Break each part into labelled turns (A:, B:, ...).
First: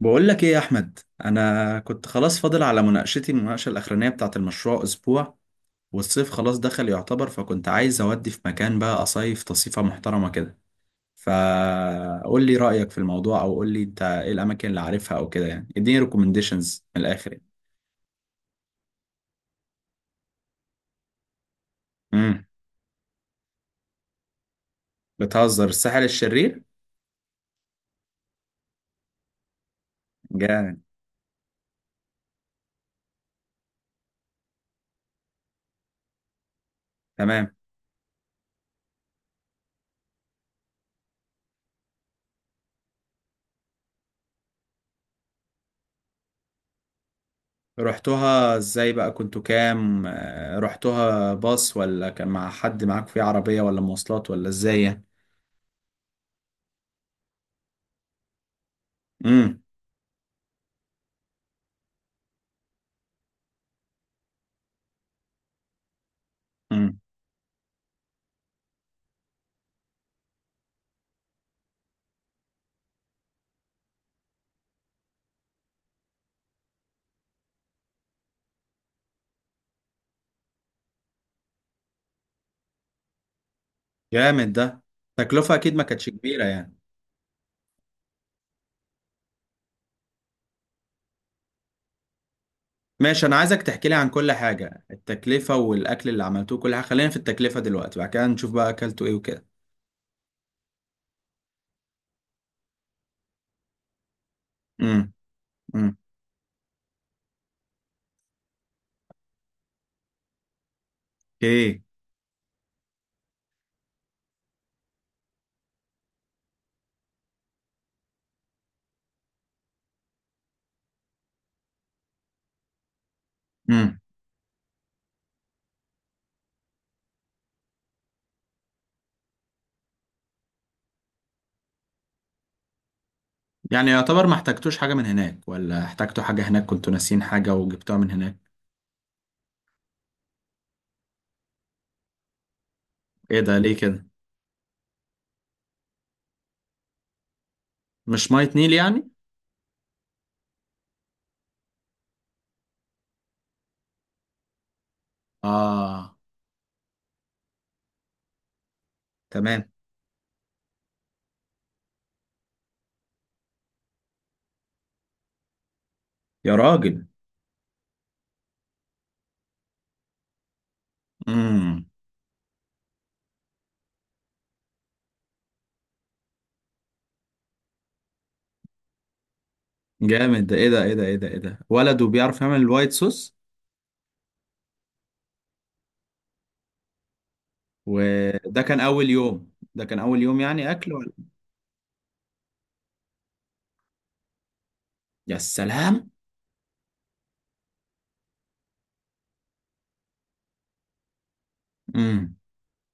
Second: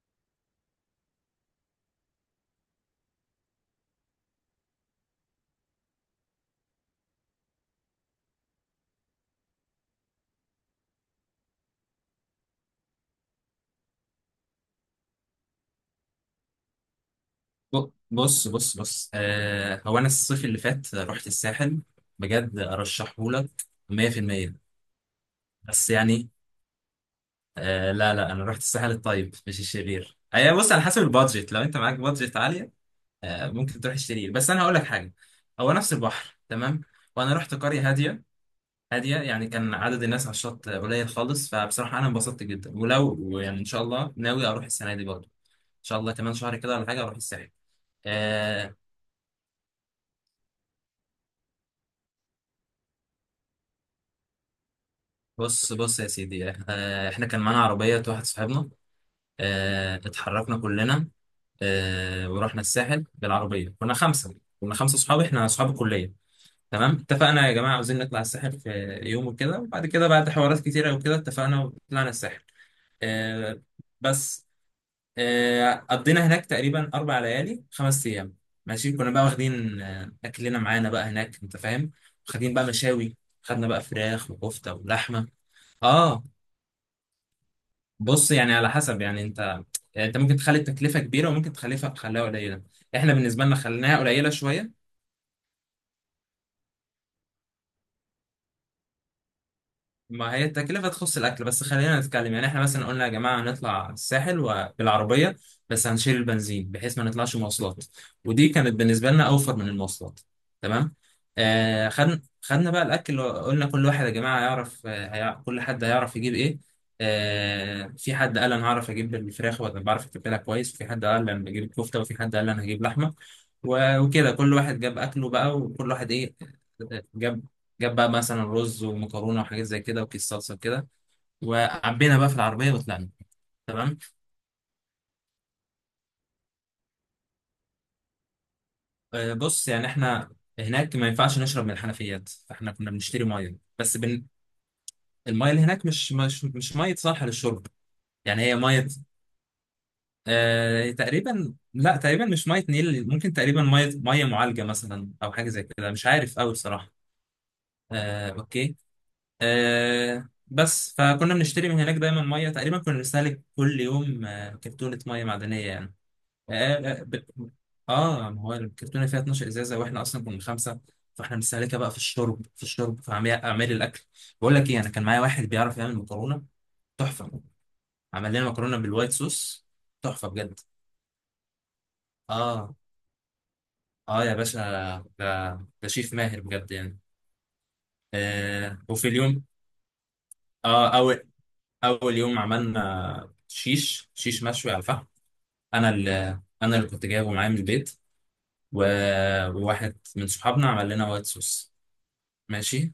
A: بقول لك ايه يا احمد. انا كنت خلاص فاضل على المناقشه الاخرانيه بتاعه المشروع اسبوع، والصيف خلاص دخل يعتبر، فكنت عايز اودي في مكان بقى اصيف تصيفه محترمه كده. فقول لي رايك في الموضوع، او قول لي انت ايه الاماكن اللي عارفها او كده يعني، اديني ريكومنديشنز من الاخر يعني.
B: بص هو انا الصيف اللي فات رحت الساحل
A: امم
B: بجد ارشحه لك 100%.
A: بتهزر
B: بس
A: الساحل
B: يعني
A: الشرير؟
B: لا لا انا رحت الساحل الطيب مش الشرير. اي بص،
A: جامد.
B: على حسب البادجت، لو انت معاك بادجت عاليه ممكن تروح الشرير، بس انا هقول لك حاجه. هو نفس البحر تمام، وانا
A: تمام.
B: رحت قريه هاديه. هاديه يعني كان عدد الناس على الشط قليل خالص، فبصراحه انا انبسطت جدا. ولو يعني ان شاء الله ناوي اروح السنه دي برضه، ان شاء الله كمان شهر كده ولا حاجه اروح الساحل.
A: رحتوها
B: آه،
A: ازاي بقى؟ كنتوا كام؟ رحتوها باص، ولا كان مع حد معاك في عربيه، ولا مواصلات، ولا ازاي يعني؟
B: بص بص يا سيدي، احنا كان معانا عربية واحد صاحبنا، اه اتحركنا كلنا، اه ورحنا الساحل بالعربية. كنا خمسة، كنا خمسة صحاب، احنا صحاب الكلية. تمام،
A: امم
B: اتفقنا يا جماعة عاوزين نطلع الساحل في يوم وكده، وبعد كده بعد حوارات كتيرة وكده اتفقنا وطلعنا الساحل. اه بس اه قضينا هناك تقريبا أربع ليالي خمس أيام. ماشي، كنا بقى واخدين أكلنا معانا بقى هناك أنت فاهم، واخدين بقى مشاوي، خدنا بقى فراخ
A: جامد
B: وكفتة
A: ده.
B: ولحمة.
A: تكلفة اكيد ما كانتش
B: اه
A: كبيرة يعني؟
B: بص، يعني على حسب يعني انت، يعني انت ممكن تخلي التكلفه كبيره وممكن تخليها قليله. احنا
A: ماشي، انا
B: بالنسبه لنا
A: عايزك تحكي لي
B: خليناها
A: عن
B: قليله
A: كل
B: شويه.
A: حاجة، التكلفة والاكل اللي عملتوه كل حاجة. خلينا في التكلفة دلوقتي، بعد كده نشوف بقى اكلتوا ايه وكده.
B: ما هي التكلفة تخص الأكل بس. خلينا نتكلم يعني إحنا مثلا قلنا يا جماعة هنطلع الساحل
A: امم
B: وبالعربية، بس
A: امم
B: هنشيل البنزين بحيث ما نطلعش مواصلات، ودي كانت بالنسبة لنا أوفر من المواصلات. تمام.
A: ايه.
B: خدنا بقى الأكل، قلنا كل واحد يا جماعة يعرف كل حد هيعرف يجيب إيه. في حد قال أنا هعرف أجيب الفراخ وأنا بعرف أتبلها كويس، وفي حد قال أنا هجيب الكفتة، وفي حد قال أنا هجيب لحمة.
A: امم
B: وكده كل واحد جاب أكله بقى، وكل واحد إيه، جاب بقى مثلا رز ومكرونه وحاجات زي كده وكيس صلصه كده، وعبينا بقى في العربيه وطلعنا.
A: يعني
B: تمام.
A: يعتبر ما احتاجتوش حاجة من هناك، ولا احتاجتوا حاجة هناك كنتوا ناسيين حاجة وجبتوها من هناك؟
B: بص يعني احنا هناك ما ينفعش نشرب من الحنفيات، فاحنا كنا بنشتري
A: ايه
B: ميه
A: ده؟ ليه
B: بس
A: كده؟
B: الميه اللي هناك مش ميه صالحه للشرب
A: مش
B: يعني.
A: مية
B: هي
A: نيل
B: ميه،
A: يعني؟
B: تقريبا مش ميه نيل، ممكن تقريبا ميه معالجه مثلا او حاجه زي كده، مش
A: اه.
B: عارف قوي بصراحه. اوكي.
A: تمام.
B: بس فكنا بنشتري من هناك دايما ميه. تقريبا كنا بنستهلك كل يوم كرتونه ميه معدنيه يعني.
A: يا
B: اه لا،
A: راجل.
B: ب- اه ما هو الكرتونه فيها 12 ازازه، واحنا اصلا كنا خمسه، فاحنا مستهلكه
A: امم
B: بقى في الشرب، في اعمال الاكل. بقول لك ايه، انا كان معايا واحد بيعرف يعمل مكرونه تحفه، عمل لنا مكرونه بالوايت صوص. تحفه
A: جامد ده.
B: بجد.
A: ايه ده ايه ده ايه ده ايه ده؟ ولد وبيعرف يعمل
B: اه
A: الوايت صوص؟
B: اه يا باشا، ده ده شيف ماهر بجد يعني.
A: وده
B: آه
A: كان
B: وفي
A: اول
B: اليوم
A: يوم؟ ده كان اول يوم يعني اكل؟
B: اه اول اول يوم عملنا شيش مشوي على الفحم.
A: يا
B: انا
A: سلام.
B: اللي انا اللي كنت جايبه معايا من البيت و... وواحد من صحابنا عمل لنا وايت صوص.
A: امم
B: ماشي.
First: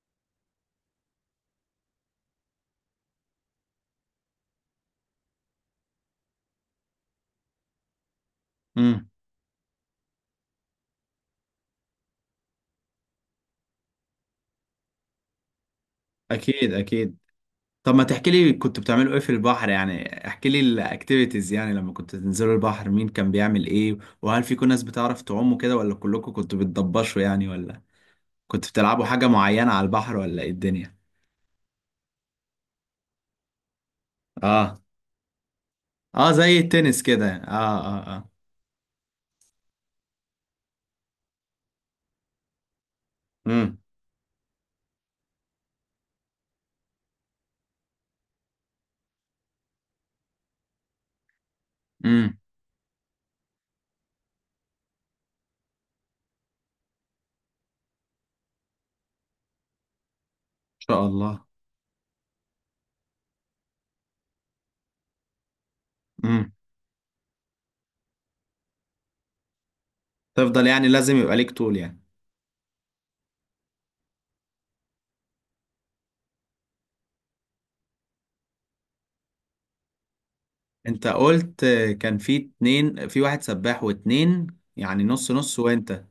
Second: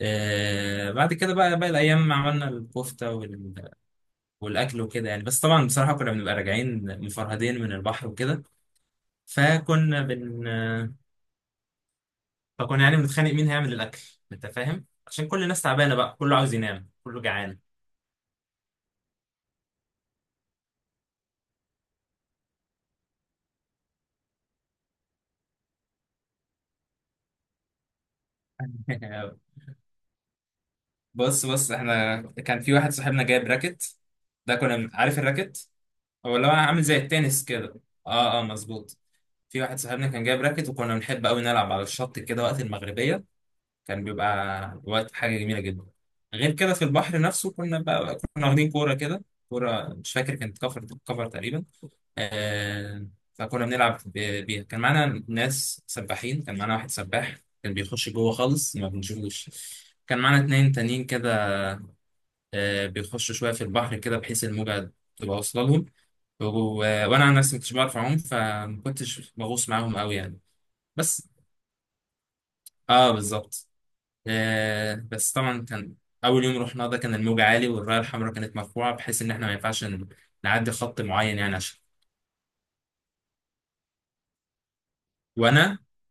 B: بعد كده بقى باقي الأيام عملنا الكفتة والأكل وكده يعني. بس طبعا بصراحة كنا بنبقى راجعين مفرهدين من البحر وكده،
A: امم
B: فكنا بن آه، فكنا يعني بنتخانق مين هيعمل الأكل، أنت فاهم، عشان كل الناس تعبانة بقى، كله عاوز
A: اكيد
B: ينام
A: اكيد.
B: كله جعان.
A: طب ما تحكي لي كنت بتعملوا ايه في البحر؟ يعني احكي لي الاكتيفيتيز يعني، لما كنت تنزلوا البحر مين كان بيعمل ايه؟ وهل في كون ناس بتعرف تعوم كده، ولا كلكم كنتوا بتضبشوا يعني، ولا كنتوا بتلعبوا حاجة معينة على البحر، ولا ايه الدنيا؟
B: بص بص، احنا كان في واحد صاحبنا جايب راكت.
A: اه.
B: عارف الراكت؟
A: اه
B: هو اللي هو
A: زي
B: عامل زي
A: التنس كده،
B: التنس كده.
A: اه
B: اه اه مظبوط. في واحد صاحبنا كان جايب راكت، وكنا بنحب قوي نلعب على الشط كده وقت المغربية،
A: امم
B: كان بيبقى وقت حاجة جميلة جدا. غير كده في البحر نفسه كنا بقى كنا واخدين كورة كده. كورة مش فاكر كانت كفر، كفر تقريبا.
A: ان
B: آه فكنا بنلعب بيها. كان معانا ناس سباحين، كان معانا واحد سباح كان بيخش جوه خالص ما بنشوفوش. كان معانا اتنين
A: شاء
B: تانيين كده
A: الله.
B: بيخشوا شوية في البحر كده بحيث الموجة تبقى واصلة لهم. و-
A: امم
B: وانا عن نفسي ما كنتش بعرف اعوم، فما كنتش بغوص معاهم قوي يعني.
A: تفضل يعني لازم
B: بس
A: يبقى ليك طول يعني.
B: اه بالظبط. آه بس طبعا كان اول يوم رحنا ده كان الموج عالي والرايه الحمراء كانت مرفوعه، بحيث ان احنا ما ينفعش نعدي خط
A: انت
B: معين يعني
A: قلت
B: عشان.
A: كان في اتنين، في واحد سباح واتنين، يعني نص نص،
B: وانا
A: وانت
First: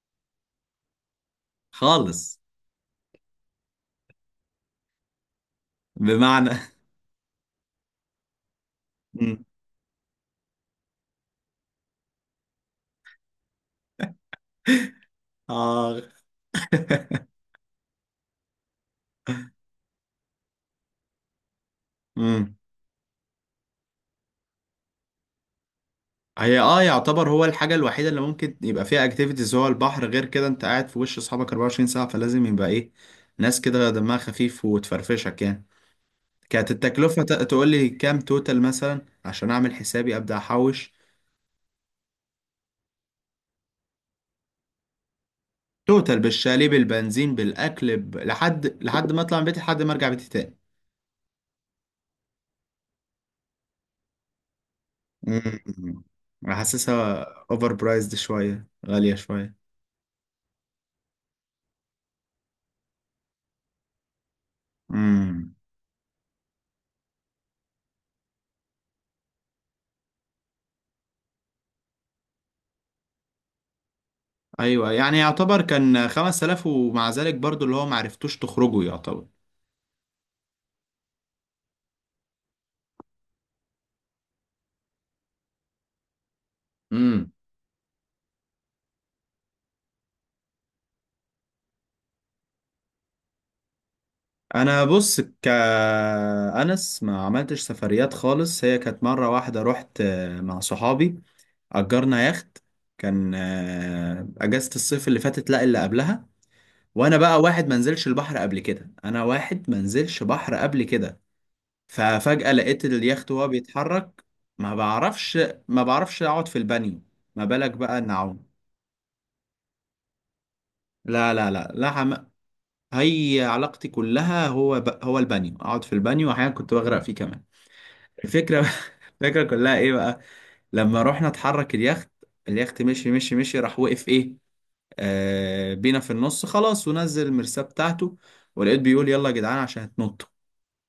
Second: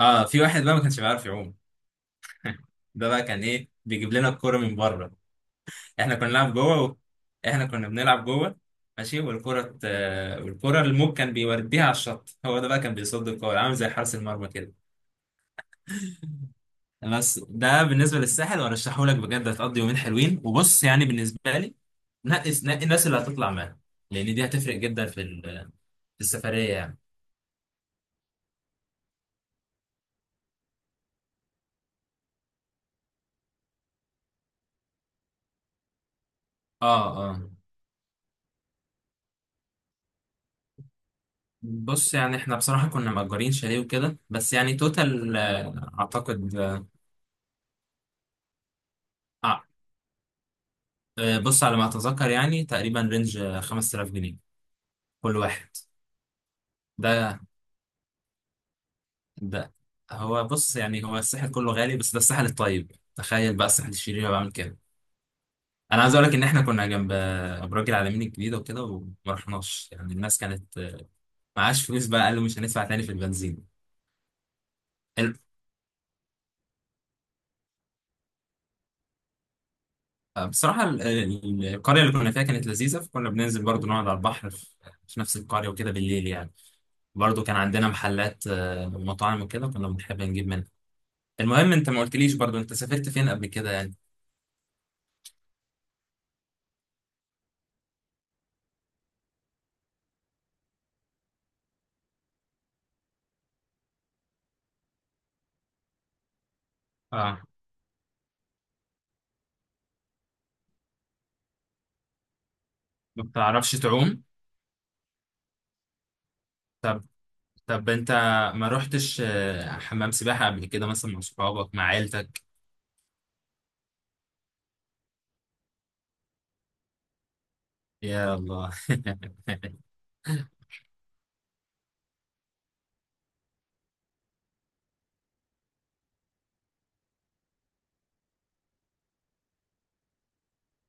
B: اه في واحد بقى ما كانش بيعرف يعوم.
A: خالص.
B: ده بقى كان ايه، بيجيب لنا الكوره من بره. احنا كنا
A: بمعنى؟
B: بنلعب جوه و... احنا كنا بنلعب جوه، ماشي،
A: مم.
B: والكره ت- آه، والكره الموج كان بيوديها على الشط، هو ده بقى كان بيصد الكوره عامل زي حارس المرمى كده.
A: اه.
B: بس ده بالنسبه للساحل، وارشحه لك بجد، هتقضي يومين حلوين. وبص يعني بالنسبه لي، نقي
A: مم.
B: نقي الناس اللي هتطلع معاها، لان دي هتفرق جدا في في
A: هي
B: السفريه
A: اه
B: يعني.
A: يعتبر هو الحاجة الوحيدة اللي ممكن يبقى فيها اكتيفيتيز هو البحر. غير كده انت قاعد في وش اصحابك 24 ساعة، فلازم يبقى ايه، ناس كده دمها خفيف وتفرفشك يعني. كانت
B: اه
A: التكلفة
B: اه
A: تقول لي كام توتال مثلا عشان اعمل حسابي ابدا احوش؟
B: بص يعني، احنا بصراحه كنا مأجرين شاليه وكده، بس يعني توتال
A: توتال
B: اعتقد
A: بالشاليه
B: اه،
A: بالبنزين بالاكل لحد ما اطلع من بيتي لحد ما ارجع بيتي تاني.
B: بص على ما اتذكر يعني تقريبا رينج 5000 جنيه كل واحد.
A: مم. حاسسها
B: ده
A: اوفر برايزد شوية، غالية شوية.
B: ده هو بص يعني، هو الساحل كله غالي، بس ده الساحل الطيب، تخيل بقى الساحل الشرير بعمل كده. انا عايز اقول لك ان احنا كنا جنب ابراج العالمين الجديده وكده وما رحناش، يعني الناس كانت معاش فلوس بقى، قالوا مش هندفع تاني في البنزين.
A: ايوه يعني
B: ال-
A: يعتبر كان 5,000، ومع ذلك برضو اللي هو معرفتوش تخرجوا يعتبر.
B: القريه اللي كنا فيها كانت لذيذه، فكنا بننزل برضو نقعد على البحر في في نفس القريه وكده بالليل يعني.
A: امم
B: برضو كان عندنا محلات ومطاعم وكده كنا بنحب نجيب منها. المهم انت ما قلتليش برضو انت سافرت فين قبل كده يعني؟
A: انا بص كأنس ما عملتش سفريات خالص. هي كانت مرة واحدة رحت مع صحابي، أجرنا يخت. كان أجازة الصيف اللي فاتت، لا اللي قبلها. وأنا بقى
B: اه
A: واحد منزلش البحر قبل كده، أنا واحد منزلش بحر قبل كده. ففجأة لقيت
B: ما
A: اليخت وهو
B: بتعرفش تعوم؟
A: بيتحرك. ما بعرفش، ما بعرفش أقعد في البانيو،
B: طب
A: ما بالك
B: طب
A: بقى إن
B: انت
A: أعوم.
B: ما رحتش حمام سباحه قبل كده مثلا مع
A: لا لا لا
B: صحابك مع
A: لا،
B: عيلتك؟
A: هي علاقتي كلها هو هو البانيو، اقعد في البانيو، واحيانا كنت بغرق فيه كمان.
B: يا
A: الفكره،
B: الله.
A: الفكره كلها ايه بقى؟ لما رحنا اتحرك اليخت، اليخت مشي، راح وقف ايه، آه بينا في النص خلاص، ونزل المرساه بتاعته. ولقيت بيقول يلا يا جدعان عشان هتنطوا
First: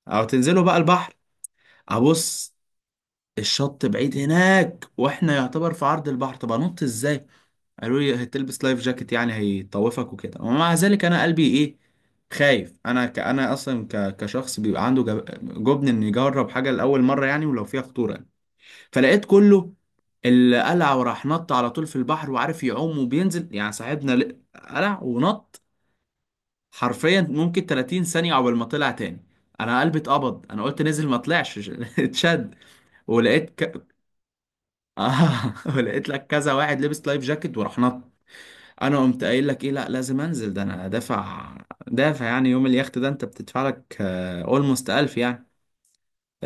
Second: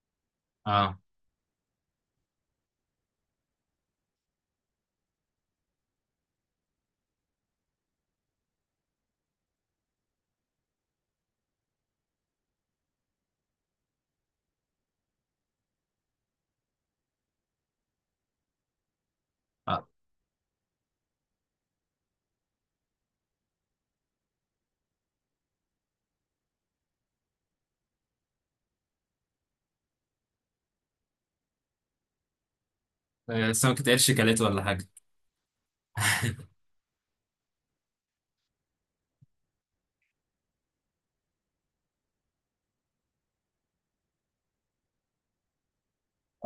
A: او تنزلوا بقى
B: اه
A: البحر. ابص، الشط بعيد هناك، واحنا يعتبر في عرض البحر، طب انط ازاي؟ قالوا لي هتلبس لايف جاكيت يعني هيطوفك وكده، ومع ذلك انا قلبي ايه، خايف. انا انا اصلا كشخص بيبقى عنده جبن ان يجرب حاجه لاول مره يعني، ولو فيها خطوره يعني. فلقيت كله
B: اه
A: اللي قلع وراح نط على طول في البحر وعارف يعوم وبينزل يعني، صاحبنا قلع ونط، حرفيا ممكن 30 ثانيه عقبال ما طلع تاني. انا قلبي اتقبض، انا قلت نزل ما طلعش. اتشد. ولقيت
B: سمكة قرش كلته ولا حاجة؟
A: آه. ولقيت لك كذا واحد لبس لايف جاكيت وراح نط. انا قمت قايل لك ايه، لا لازم انزل، ده انا دافع. دافع يعني، يوم اليخت ده انت بتدفع لك اولموست 1000 يعني.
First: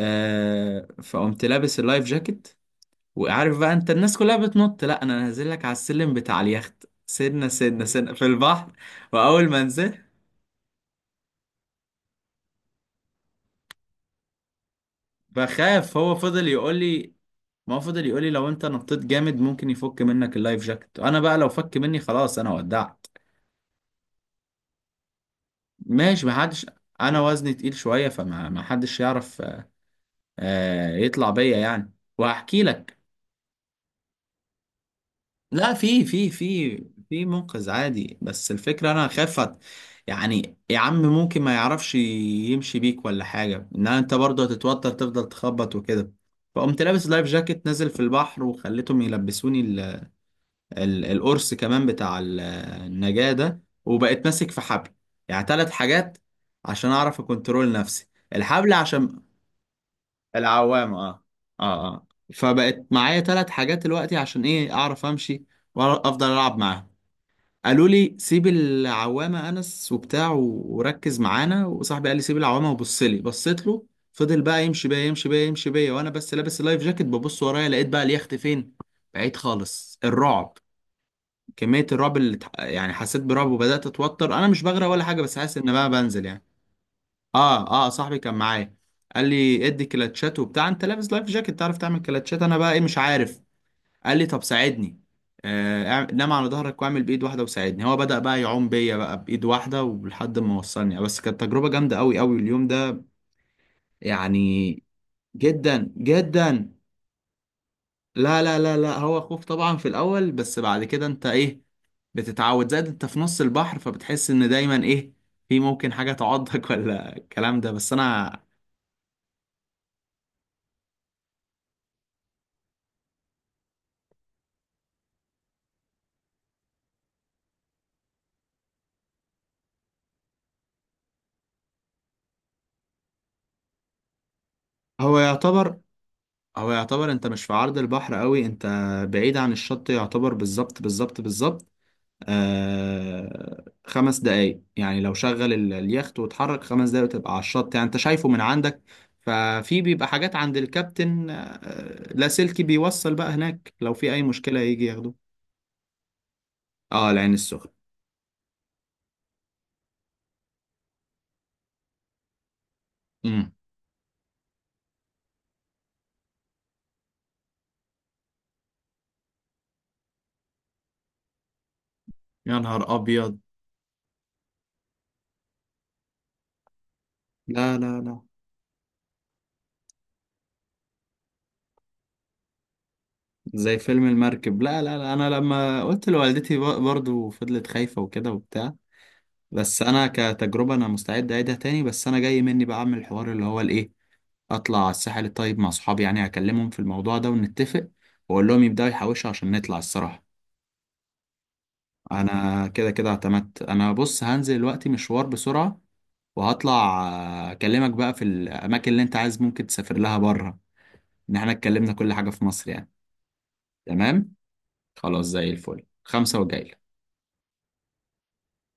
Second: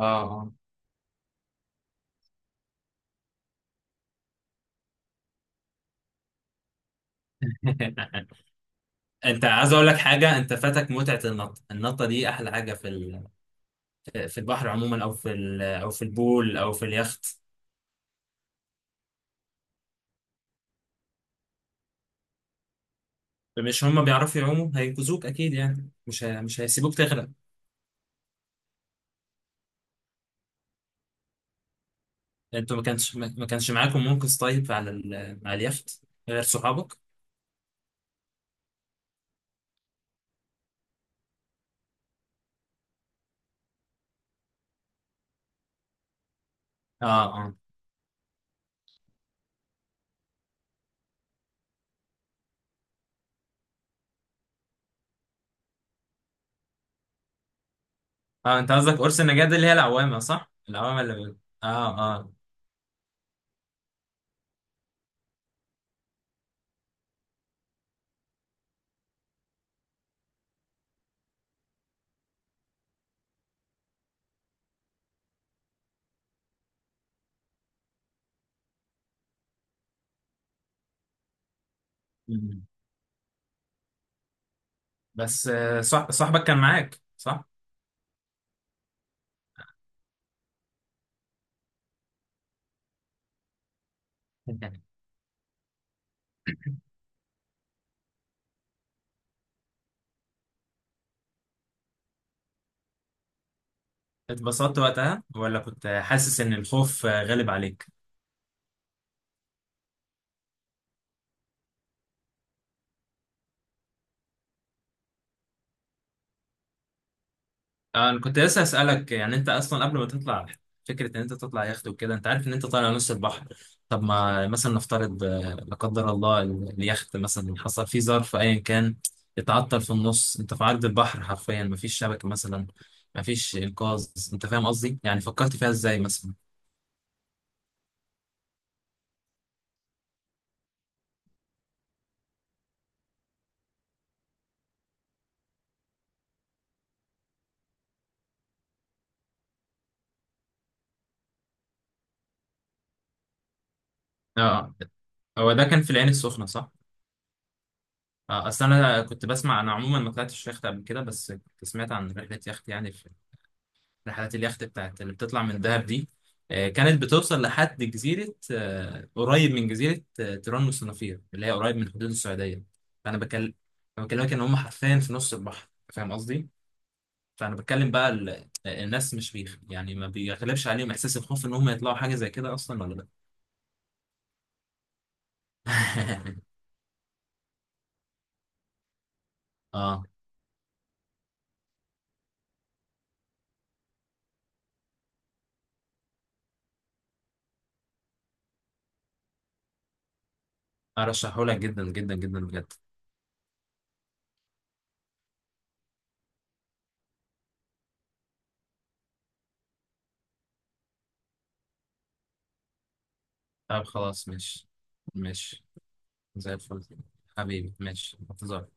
B: اه اه.
A: فقمت لابس اللايف جاكيت، وعارف بقى انت الناس كلها بتنط، لا انا نازل لك على السلم بتاع اليخت سنه سنه سنه في البحر.
B: انت
A: واول ما
B: عايز اقول لك
A: نزلت
B: حاجة، انت فاتك متعة النط، النطة دي احلى حاجة في في البحر عموما، او في او
A: بخاف،
B: في
A: هو فضل
B: البول او
A: يقول
B: في
A: لي،
B: اليخت.
A: ما هو فضل يقول لي لو انت نطيت جامد ممكن يفك منك اللايف جاكيت، انا بقى لو فك مني خلاص انا ودعت.
B: مش هم بيعرفوا يعوموا، هينقذوك اكيد يعني،
A: ماشي ما
B: مش
A: حدش،
B: هيسيبوك
A: انا
B: تغرق.
A: وزني تقيل شويه، فما ما حدش يعرف يطلع بيا يعني. وهحكي
B: انتوا ما
A: لك.
B: كانش ما كانش معاكم منقذ طيب على على
A: لا،
B: اليخت؟
A: في
B: غير صحابك؟
A: في منقذ عادي، بس الفكرة انا خافت، يعني يا عم ممكن ما يعرفش يمشي بيك ولا حاجة، ان انت برضه هتتوتر تفضل تخبط وكده. فقمت لابس
B: اه
A: لايف
B: اه
A: جاكيت نازل في البحر، وخليتهم يلبسوني ال القرص كمان بتاع النجاة ده، وبقيت ماسك في حبل، يعني ثلاث حاجات عشان اعرف اكنترول نفسي،
B: اه،
A: الحبل
B: انت قصدك قرص
A: عشان
B: النجاة دي اللي هي العوامة صح؟
A: العوامة.
B: العوامة
A: اه
B: اللي.
A: اه
B: اه
A: اه
B: اه.
A: فبقت معايا ثلاث حاجات دلوقتي عشان ايه، اعرف امشي وافضل العب معاها. قالوا لي سيب العوامة انس وبتاع، وركز معانا. وصاحبي قال لي سيب العوامة وبص لي، بصيت له. فضل بقى يمشي بيا، وانا بس لابس اللايف جاكيت، ببص ورايا لقيت بقى اليخت فين، بعيد خالص. الرعب، كمية الرعب اللي
B: مم.
A: يعني حسيت برعب وبدأت اتوتر، انا مش بغرق ولا حاجة بس
B: بس
A: حاسس ان بقى بنزل يعني.
B: صاحبك كان معاك صح؟
A: اه صاحبي كان معايا، قال لي ادي كلاتشات وبتاع، انت لابس لايف جاكيت تعرف تعمل كلاتشات؟ انا بقى ايه، مش عارف. قال لي طب ساعدني. آه نام على ظهرك واعمل بايد واحده وساعدني، هو بدأ بقى يعوم بيا بقى بايد واحده ولحد ما وصلني، بس كانت تجربه جامده قوي قوي اليوم ده يعني.
B: اتبسطت وقتها ولا كنت
A: جدا
B: حاسس ان
A: جدا،
B: الخوف غالب عليك؟
A: لا لا لا لا، هو خوف طبعا في الاول، بس بعد كده انت ايه، بتتعود. زائد انت في نص البحر، فبتحس ان دايما ايه، في ممكن حاجه تعضك ولا الكلام ده. بس
B: انا
A: انا
B: كنت لسه اسالك يعني، انت اصلا قبل ما تطلع، فكره ان انت تطلع يخت وكده، انت عارف ان انت طالع نص البحر. طب ما مثلا نفترض لا قدر الله اليخت مثلا حصل فيه ظرف ايا كان، اتعطل في النص، انت في عرض البحر حرفيا، مفيش شبكه مثلا، مفيش انقاذ، انت فاهم قصدي
A: هو
B: يعني؟ فكرت فيها
A: يعتبر
B: ازاي مثلا؟
A: هو يعتبر انت مش في عرض البحر قوي، انت بعيد عن الشط يعتبر، بالظبط بالظبط بالظبط. آه خمس دقايق يعني، لو شغل اليخت واتحرك خمس دقايق وتبقى على الشط يعني، انت شايفه من عندك. ففي بيبقى حاجات عند الكابتن آه لاسلكي بيوصل بقى هناك لو في اي مشكلة
B: اه،
A: يجي ياخده.
B: هو ده كان في العين السخنه صح؟
A: اه العين السخنة.
B: اصل انا كنت بسمع، انا عموما ما طلعتش يخت قبل كده، بس كنت سمعت عن رحله يخت يعني،
A: امم
B: رحلات اليخت بتاعت اللي بتطلع من دهب دي كانت بتوصل لحد جزيرة قريب من جزيرة تيران والصنافير، اللي هي قريب من حدود
A: يا
B: السعودية.
A: نهار
B: فأنا
A: ابيض.
B: بكلم بكلمك إن هم حرفيا في نص البحر، فاهم قصدي؟ فأنا
A: لا
B: بتكلم
A: لا
B: بقى
A: لا،
B: ال... آه، الناس مش بيخ... يعني ما بيغلبش عليهم إحساس الخوف إن هم يطلعوا حاجة زي كده أصلا ولا لأ؟
A: زي فيلم المركب، لا لا لا. انا لما قلت لوالدتي برضو فضلت خايفة وكده وبتاع. بس
B: آه
A: انا كتجربه انا مستعد اعيدها تاني، بس انا جاي مني بقى اعمل الحوار اللي هو الايه، اطلع على الساحل الطيب مع صحابي. يعني هكلمهم في الموضوع ده ونتفق، واقول لهم يبداوا يحوشوا عشان نطلع الصراحه.
B: أرشحهولك جدا جدا جدا
A: انا
B: بجد.
A: كده كده اعتمدت. انا بص هنزل دلوقتي مشوار بسرعه وهطلع، اكلمك بقى في الاماكن اللي انت عايز ممكن تسافر لها بره، ان احنا اتكلمنا كل حاجه في مصر يعني.
B: طب خلاص
A: تمام.
B: ماشي.
A: خلاص زي
B: ماشي،
A: الفل، خمسة
B: زي
A: وجاي.
B: الفل. حبيبي ماشي، انتظار.